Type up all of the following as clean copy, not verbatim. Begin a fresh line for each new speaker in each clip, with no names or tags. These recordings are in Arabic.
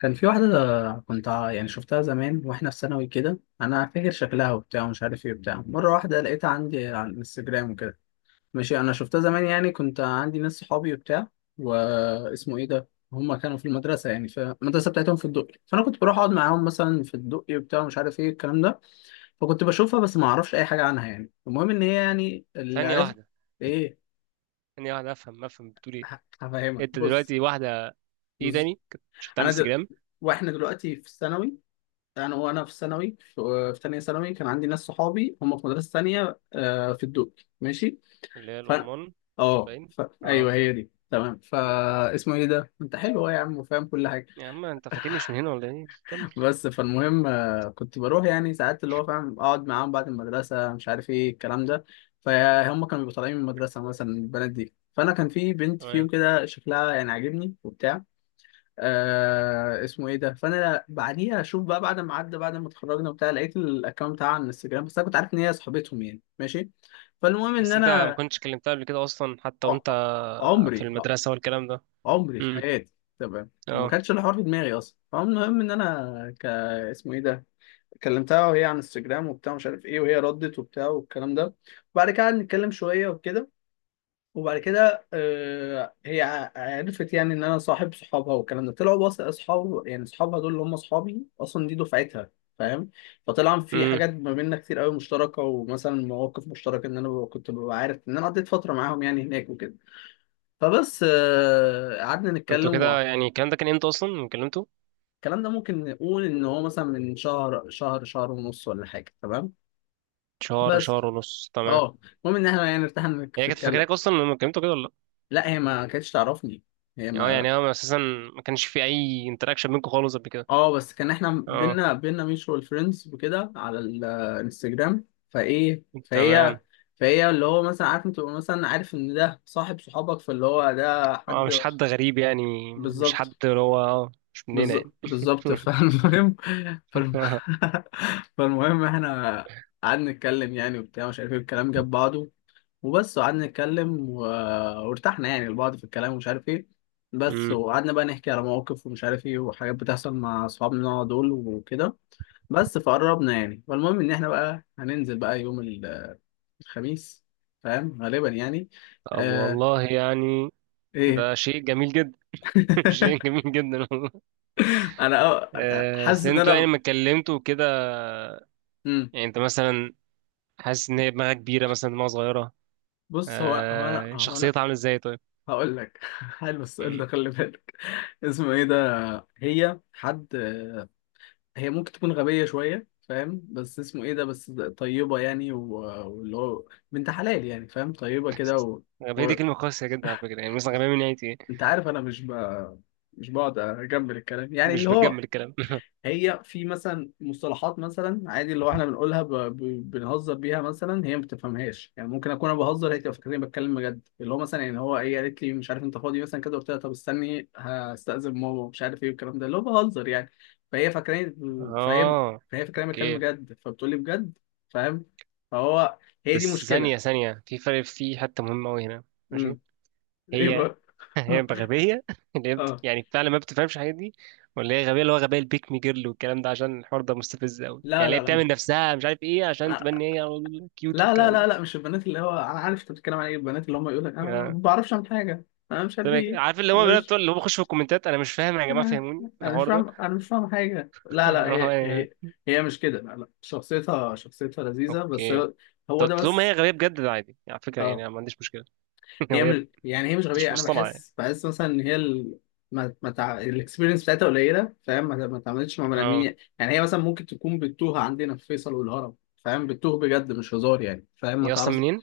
كان في واحدة كنت يعني شفتها زمان واحنا في ثانوي كده، انا فاكر شكلها وبتاع ومش عارف ايه وبتاع. مرة واحدة لقيتها عندي على الانستجرام وكده. ماشي، انا شفتها زمان يعني كنت عندي ناس صحابي وبتاع. واسمه ايه ده، هما كانوا في المدرسة يعني في المدرسة بتاعتهم في الدقي، فانا كنت بروح اقعد معاهم مثلا في الدقي وبتاع مش عارف ايه الكلام ده. فكنت بشوفها بس ما اعرفش اي حاجة عنها يعني. المهم ان هي يعني اللي
ثانية
عرفت
واحدة
ايه.
ثانية واحدة، أفهم بتقول إيه؟
هفهمك.
أنت
بص
دلوقتي واحدة. إيه
بص
تاني؟ كنت شفتها على
انا دل...
الانستجرام؟
واحنا دلوقتي في الثانوي، انا في ثانوي، في ثانيه ثانوي، كان عندي ناس صحابي هم في مدرسه ثانيه آه، في الدقي، ماشي.
اللي هي
ف
الأورمون. باين. أه.
ايوه هي دي، تمام.
مم.
فا اسمه ايه ده، انت حلو أهو يا عم وفاهم كل حاجه.
يا عم أنت فاكرني مش من هنا ولا إيه؟ كمل.
بس فالمهم كنت بروح يعني ساعات اللي هو فاهم اقعد معاهم بعد المدرسه مش عارف ايه الكلام ده. فهم كانوا بيبقوا طالعين من المدرسه مثلا البنات دي، فانا كان في بنت فيهم
تمام.
كده شكلها يعني عاجبني وبتاع. آه اسمه ايه ده، فانا بعديها اشوف بقى بعد ما عدى بعد ما اتخرجنا وبتاع، لقيت الاكونت بتاعها على الانستجرام. بس انا كنت عارف ان هي صاحبتهم يعني، ماشي. فالمهم ان
بس أنت ما
انا
كنتش كلمتها قبل كده أصلا، حتى وأنت
ع-
في
عمري
المدرسة والكلام ده؟
عمري في
مم.
حياتي. تمام، ما
أه.
كانش الحوار في دماغي اصلا. فالمهم ان انا اسمه ايه ده، كلمتها وهي على انستجرام وبتاع مش عارف ايه، وهي ردت وبتاع والكلام ده. وبعد كده قعدنا نتكلم شويه وكده. وبعد كده آه، هي عرفت يعني ان انا صاحب صحابها، والكلام ده طلعوا بس اصحاب يعني صحابها دول اللي هم اصحابي اصلا، دي دفعتها. فاهم. فطلع في
مم.
حاجات ما بيننا كتير قوي مشتركه، ومثلا مواقف مشتركه ان انا كنت ببقى عارف ان انا قضيت فتره معاهم يعني هناك وكده. فبس آه، قعدنا
أنتوا
نتكلم.
كده يعني الكلام ده كان إمتى أصلا لما كلمته؟
الكلام ده ممكن نقول ان هو مثلا من شهر، شهر، شهر ونص ولا حاجه. تمام،
شهر،
بس
شهر ونص، تمام.
اه، المهم ان احنا يعني ارتحنا
هي
في
كانت
الكلام.
فاكراك أصلا لما كلمته كده، ولا؟
لا، هي ما كانتش تعرفني. هي
لأ. أه،
ما
يعني هو أساسا ما كانش في أي انتراكشن بينكم خالص قبل كده؟
اه بس كان احنا
أه،
بينا ميوتشوال فريندز وكده على الانستجرام. فايه فهي
تمام.
فهي اللي هو مثلا عارف انت تبقى مثلا عارف ان ده صاحب صحابك، فاللي هو ده
اه،
حد.
مش حد غريب، يعني مش حد
بالظبط.
اللي هو مش مننا
بالظ-
يعني.
بالظبط فالمهم. فالم... فالمهم احنا قعدنا نتكلم يعني وبتاع مش عارف ايه، الكلام جاب بعضه. وبس وقعدنا نتكلم. وارتحنا يعني لبعض في الكلام ومش عارف ايه. بس
امم.
وقعدنا بقى نحكي على مواقف ومش عارف ايه، وحاجات بتحصل مع اصحابنا دول وكده. بس فقربنا يعني. فالمهم ان احنا بقى هننزل بقى يوم الخميس، فاهم غالبا يعني.
طب
آه...
والله يعني
ايه.
ده شيء جميل جدا. شيء جميل جدا والله.
انا حاسس
بس
ان
انتوا يعني
انا
ما اتكلمتوا كده، يعني انت مثلا حاسس ان هي دماغها كبيره مثلا دماغها صغيره؟
بص، هو هو انا هو انا
شخصيتها عامله ازاي طيب؟
هقول لك. حلو السؤال
امم.
ده، خلي بالك. اسمه ايه ده، هي حد، هي ممكن تكون غبية شوية فاهم، بس اسمه ايه ده بس طيبة يعني، واللي هو بنت حلال يعني فاهم طيبة كده و...
غبية
و...
دي كلمة قاسية جدا على فكرة، يعني مثلا غبية من ناحية ايه؟
انت عارف انا مش بقعد اجمل الكلام يعني
مش
اللي
بتجمل
هو.
الكلام.
هي في مثلا مصطلحات مثلا عادي اللي هو احنا بنقولها بنهزر بيها، مثلا هي ما بتفهمهاش يعني. ممكن اكون انا بهزر، هي تبقى فاكراني بتكلم بجد. اللي هو مثلا يعني هو ايه، قالت لي مش عارف انت فاضي مثلا كده، قلت لها طب استني هستأذن ماما مش عارف ايه والكلام ده، اللي هو بهزر يعني. فهي فاكراني فهي
اه،
فهي فاكراني بتكلم
اوكي.
بجد، فبتقول لي بجد. فاهم. فهو، هي دي
بس
مشكلة.
ثانية ثانية، في فرق، في حتة مهمة أوي هنا. ماشي.
امم. ايه
هي.
بقى.
هي غبية، اللي هي
اه.
يعني فعلا ما بتفهمش الحاجات دي، ولا هي غبية اللي هو غبية البيك مي جيرل والكلام ده؟ عشان الحوار ده مستفز قوي، يعني
لا
اللي هي
لا
بتعمل نفسها مش عارف ايه عشان
لا
تبني هي كيوت
لا لا
والكلام ده.
لا لا، مش البنات، اللي هو انا عارف انت بتتكلم عن ايه، البنات اللي هم يقول لك انا
آه.
ما بعرفش اعمل حاجه انا مش
طب
عارف
إيه،
ايه.
عارف اللي هو
انا
الولاد بتوع
مش
اللي هو بيخشوا في الكومنتات؟ انا مش فاهم يا جماعة،
انا
فهموني
مش
الحوار ده.
فاهم، انا مش فاهم حاجه. لا لا هي
يعني
هي هي مش كده. لا، شخصيتها، شخصيتها لذيذه بس
اوكي.
هو، هو
طب
ده
طول ما هي
بس.
غبية بجد، ده عادي يعني، على فكرة يعني
اه،
أنا ما عنديش مشكلة. لو
هي
هي
مش يعني، هي مش
مش
غبيه، انا
مصطنعة يعني.
بحس، بحس مثلا ان هي ما ما تع... الاكسبيرينس بتاعتها قليله فاهم، ما ما اتعاملتش مع بني
اه.
ادمين يعني. هي مثلا ممكن تكون بتتوه عندنا في فيصل والهرم، فاهم، بتتوه بجد مش هزار يعني فاهم، ما
هي اصلا
تعرفش.
منين؟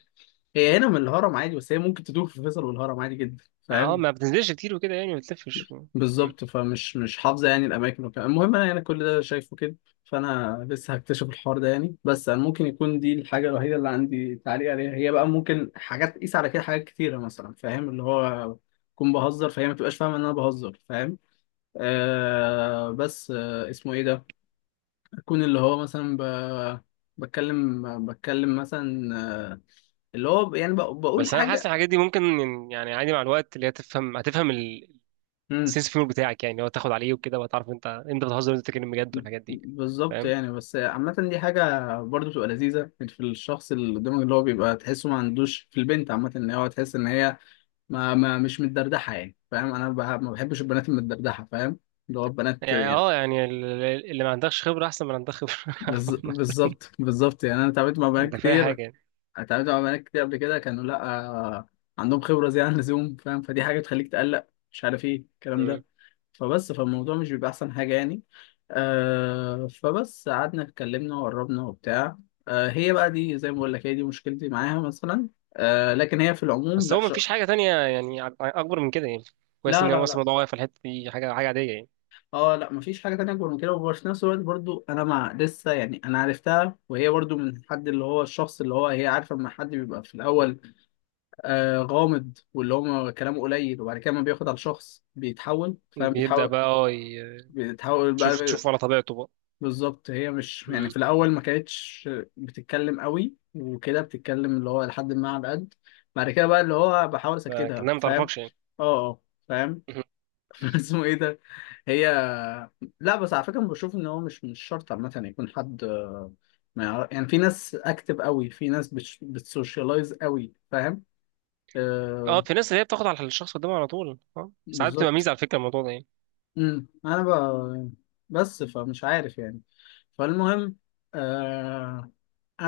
هي هنا من الهرم عادي، بس هي ممكن تدور في فيصل والهرم عادي جدا
اه،
فاهم.
ما بتنزلش كتير وكده، يعني ما بتلفش. مم.
بالظبط. فمش، مش حافظه يعني الاماكن وكده. المهم انا يعني كل ده شايفه كده. فانا لسه هكتشف الحوار ده يعني. بس انا ممكن يكون دي الحاجه الوحيده اللي عندي تعليق عليها. هي بقى ممكن حاجات تقيس على كده حاجات كتيره مثلا فاهم، اللي هو اكون بهزر فهي ما تبقاش فاهمه ان انا بهزر، فاهم. آه بس آه اسمه ايه ده، اكون اللي هو مثلا بتكلم مثلا آه، اللي هو يعني بقول
بس انا
حاجه.
حاسس الحاجات دي ممكن يعني عادي، مع الوقت اللي هي تفهم هتفهم سينس فيور بتاعك، يعني هو تاخد عليه وكده وتعرف انت بتهزر وانت بتتكلم بجد والحاجات دي.
بالظبط
فاهم؟
يعني، بس عامة دي حاجة برضو بتبقى لذيذة يعني في الشخص اللي قدامك، اللي هو بيبقى تحسه ما عندوش في البنت عامة ان هو تحس ان هي ما, ما مش متدردحة يعني فاهم، انا ما بحبش البنات المتدردحة فاهم، اللي هو البنات
يعني
يعني.
اه، يعني اللي ما عندكش خبره احسن من اللي عندك خبره.
بز-
عامة.
بالظبط بالظبط يعني، انا اتعاملت مع بنات
انت فاهم
كتير،
حاجه يعني.
قبل كده كانوا لا آه، عندهم خبرة زيادة عن اللزوم فاهم، فدي حاجة بتخليك تقلق مش عارف ايه الكلام
مم.
ده. فبس فالموضوع مش بيبقى احسن حاجه يعني. آه فبس قعدنا اتكلمنا وقربنا وبتاع. آه هي بقى دي زي ما بقول لك، هي دي مشكلتي معاها مثلا. آه لكن هي في العموم
بس
لا
هو ما
شا.
فيش حاجه تانية يعني اكبر من كده يعني؟ كويس
لا
ان هو
لا لا
مثلا الموضوع واقف في الحته دي، حاجه حاجه عاديه يعني.
اه لا، مفيش حاجه تانية اكبر من كده. وفي نفس الوقت برضو انا مع لسه يعني انا عرفتها، وهي برضو من حد اللي هو الشخص اللي هو هي عارفه، لما حد بيبقى في الاول آه غامض واللي هو كلامه قليل، وبعد كده ما بياخد على الشخص بيتحول فاهم
بيبدا
بيتحول
بقى،
بيتحول
تشوف
بقى.
تشوف على طبيعته بقى.
بالظبط. هي مش يعني
مم.
في الاول ما كانتش بتتكلم قوي وكده، بتتكلم اللي هو لحد ما على قد. بعد كده بقى اللي هو بحاول اسكتها
لكنها ما
فاهم.
تعرفكش يعني.
اه، فاهم.
مهم.
اسمه ايه ده، هي لا بس على فكره بشوف ان هو مش، مش شرط عامه يكون حد آه، ما يعرف يعني. في ناس اكتف قوي، في ناس بتسوشيالايز قوي فاهم.
اه،
آه.
في ناس اللي هي بتاخد على الشخص قدامها على طول، ساعات بتبقى
بالظبط.
ميزه على فكره الموضوع ده يعني.
امم، انا بس فمش عارف يعني. فالمهم آه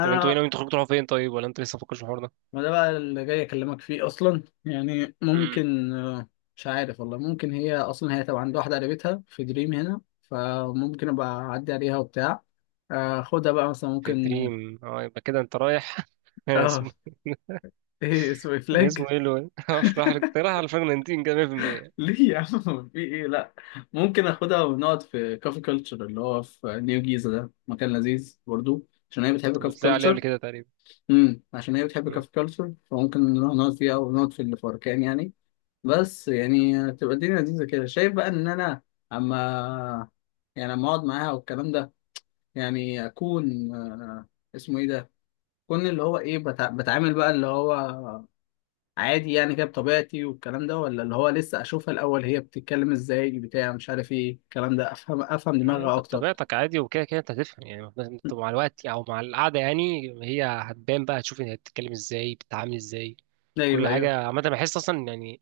طب انتوا ايه ناويين تخرجوا تروحوا فين طيب، ولا انتوا لسه مفكرش في الحوار
ما ده بقى اللي جاي اكلمك فيه اصلا يعني.
ده؟
ممكن آه، مش عارف والله. ممكن هي اصلا، هي طبعا عندها واحده قريبتها في دريم هنا، فممكن ابقى اعدي عليها وبتاع آه، خدها بقى مثلا
في
ممكن.
دريم؟ اه يبقى كده انت رايح.
اه آه،
اسمه
ايه اسمه إيه؟ فلاج.
اسمه ايه لو افرح لك انت رايح على الفرنتين كده 100%. انت
ليه يا عم، في ايه، لا. ممكن اخدها ونقعد في كافي كلتشر اللي هو في نيو جيزه، ده مكان لذيذ برضو عشان هي بتحب
كنت
كافي
بتلاقي عليه قبل
كلتشر.
كده تقريبا؟
امم، عشان هي بتحب
مم.
كافي كلتشر فممكن نروح نقعد فيها ونقعد في اللي في أركان يعني. بس يعني تبقى الدنيا لذيذة كده. شايف بقى إن أنا أما، يعني أما أقعد معاها والكلام ده، يعني أكون آه، اسمه إيه ده؟ أكون اللي هو إيه بتعامل بقى اللي هو عادي يعني كده بطبيعتي والكلام ده، ولا اللي هو لسه أشوفها الأول، هي بتتكلم إزاي بتاع مش عارف إيه الكلام ده، أفهم، أفهم
لا،
دماغها
انت
أكتر.
بطبيعتك عادي، وكده كده انت هتفهم، يعني لازم انت مع الوقت او مع القعده، يعني هي هتبان بقى، هتشوف هي بتتكلم ازاي، بتتعامل ازاي.
أيوه
كل
أيوه
حاجه عامه بحس اصلا يعني،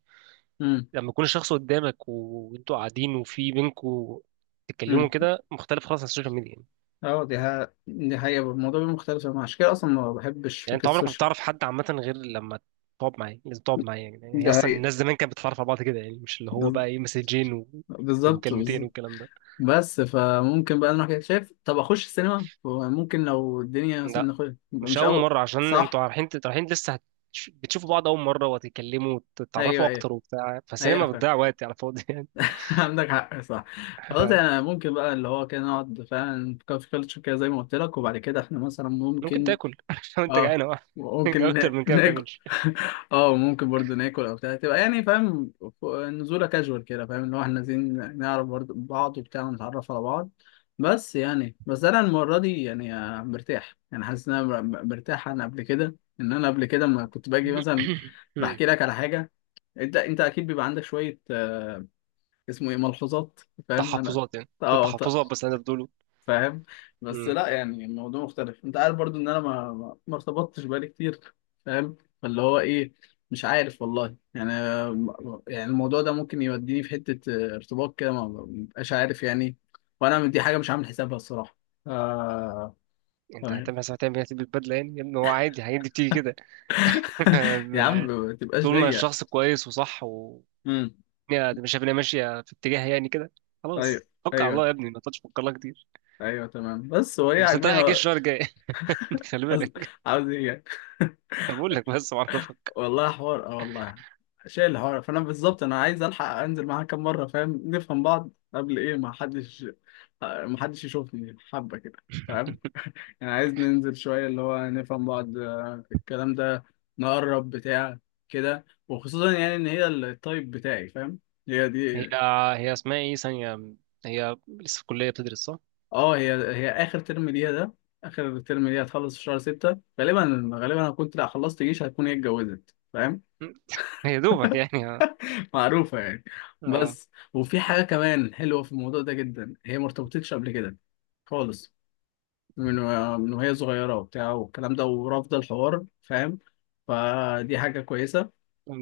أمم.
لما يكون الشخص قدامك و- وانتوا قاعدين وفي بينكوا تتكلموا
أمم
كده، مختلف خالص عن السوشيال ميديا.
أه، دي حقيقة، الموضوع بيبقى مختلف. أنا عشان كده أصلا ما بحبش
يعني انت
فكرة
عمرك ما
السوشيال.
بتعرف حد عامه غير لما تقعد معاه، لازم تقعد معاه يعني
دي
اصلا
حقيقة.
الناس زمان كانت بتتعرف على بعض كده، يعني مش اللي هو
بز-
بقى ايه، مسجين و-
بالظبط
ومكالمتين
بالظبط
والكلام ده.
بس فممكن بقى نروح كده، شايف طب اخش السينما ممكن، لو الدنيا مثلا
لا،
نخش يبقى
مش
مش
اول
اول.
مره، عشان انتوا
صح.
رايحين انتوا رايحين لسه بتشوفوا بعض اول مره وتتكلموا وتتعرفوا
ايوه ايوه
اكتر وبتاع،
ايوه،
فالسينما
فاهم.
بتضيع وقت على الفاضي يعني.
عندك حق، صح. خلاص انا ممكن بقى اللي هو كده نقعد فعلا في كافي كلتشر كده زي ما قلت لك، وبعد كده احنا مثلا
ممكن
ممكن
تاكل لو انت
اه،
جعان أوي.
ممكن
اكتر من كده ما
ناكل.
بتعملش.
اه ممكن برضو ناكل او بتاع تبقى يعني فاهم، نزوله كاجوال كده فاهم، اللي هو احنا عايزين نعرف برضو بعض وبتاع ونتعرف على بعض. بس يعني، بس انا المره دي يعني آه، مرتاح يعني، حاسس ان انا مرتاح عن قبل كده، ان انا قبل كده ما كنت باجي مثلا
مم.
بحكي لك على حاجه. انت، انت اكيد بيبقى عندك شويه آه، اسمه ايه، ملحوظات، فاهم انا.
تحفظات يعني، شو
اه
تحفظات بس انا بقوله.
فاهم. بس
مم.
لا يعني الموضوع مختلف، انت عارف برضو ان انا ما ارتبطتش بقالي كتير فاهم، فاللي هو ايه، مش عارف والله يعني. يعني الموضوع ده ممكن يوديني في حتة اه، ارتباط كده، ما ببقاش عارف يعني. وانا دي حاجة مش عامل حسابها الصراحة. آه...
انت
فاهم.
هتعمل حساب، هتعمل هتلبس بدله يعني يا ابني، هو عادي هيدي بتيجي كده.
يا عم ما تبقاش
طول ما
ضيق.
الشخص كويس وصح، و
امم.
يعني مش شايف ان هي ماشيه في اتجاه يعني كده،
ايوه
خلاص توكل على الله
ايوه
يا ابني، ما تقعدش تفكر لها كتير.
ايوه، تمام. بس هو ايه،
بس انت رايح
عاجبني
الجيش
هو.
الشهر الجاي. خلي
قصد-
بالك.
عاوز ايه يعني.
أنا بقول لك بس معرفك.
والله حوار اه والله، شايل الحوار. فانا بالظبط انا عايز الحق انزل معاها كام مره فاهم، نفهم بعض قبل ايه، ما حدش يشوفني حبه كده، فاهم. يعني عايز ننزل شويه اللي هو نفهم بعض آه، الكلام ده، نقرب بتاع كده. وخصوصا يعني ان هي التايب بتاعي، فاهم. هي
هي
دي.
هي اسمها ايه ثانيه؟ هي لسه في الكليه بتدرس صح؟
اه، هي اخر ترم ليها ده، اخر ترم ليها هتخلص في شهر 6 غالبا. غالبا هكون لا، خلصت جيش هتكون هي اتجوزت فاهم،
هي دوبك يعني، اه.
معروفة يعني.
آه.
بس، وفي حاجة كمان حلوة في الموضوع ده جدا، هي ما ارتبطتش قبل كده خالص، من من وهي صغيرة وبتاع والكلام ده، ورافضة الحوار فاهم. فدي حاجة كويسة.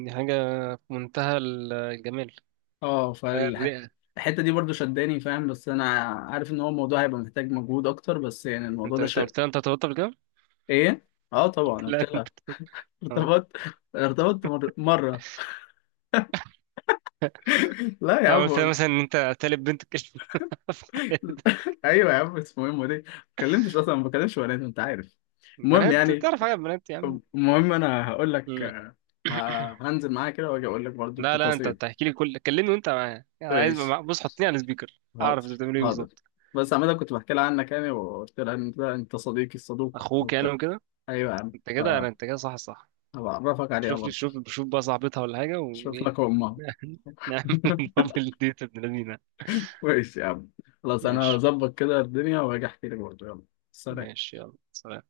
دي حاجه في منتهى الجمال.
اه
الرئه.
فالحتة دي برضو شداني فاهم. بس أنا عارف إن هو الموضوع هيبقى محتاج مجهود أكتر. بس يعني الموضوع
انت
ده
انت قلت لها انت ارتبطت قبل كده؟
إيه؟ اه طبعا قلت
لا انت.
لها.
اه.
ارتبطت، ارتبطت مرة. لا يا
لو قلت لها
عم.
مثلا ان انت تالت بنت كده في حياتك.
ايوه يا عم، اسمه ايه أمال إيه؟ ما اتكلمتش اصلا، ما بكلمش بنات انت عارف. المهم
بنات
يعني.
تعرف حاجه، بنات يا عم.
طب المهم انا هقول لك.
مم.
هنزل معايا كده واجي اقول لك برضو
لا لا، انت
التفاصيل.
بتحكي لي كل، كلمني وانت معايا، انا عايز
ماشي،
بص حطني على السبيكر اعرف انت
حاضر
بتعمل ايه
حاضر.
بالظبط.
بس عمال كنت بحكي لها عنك يعني، وقلت لها ان ده انت صديقي الصدوق
اخوك يعني
وبتاع.
وكده.
ايوه يا عم.
انت كده انا، انت كده، صح صح.
فهبعرفك عليها
شوف لي،
برضو.
شوف شوف بقى صاحبتها ولا حاجه
اشوف
وايه.
لك امها.
نعمل دبل ديت ابن لذينه.
ماشي يا عم. خلاص انا
ماشي.
هظبط كده الدنيا واجي احكي لك برضو. يلا، سلام.
ماشي يلا سلام.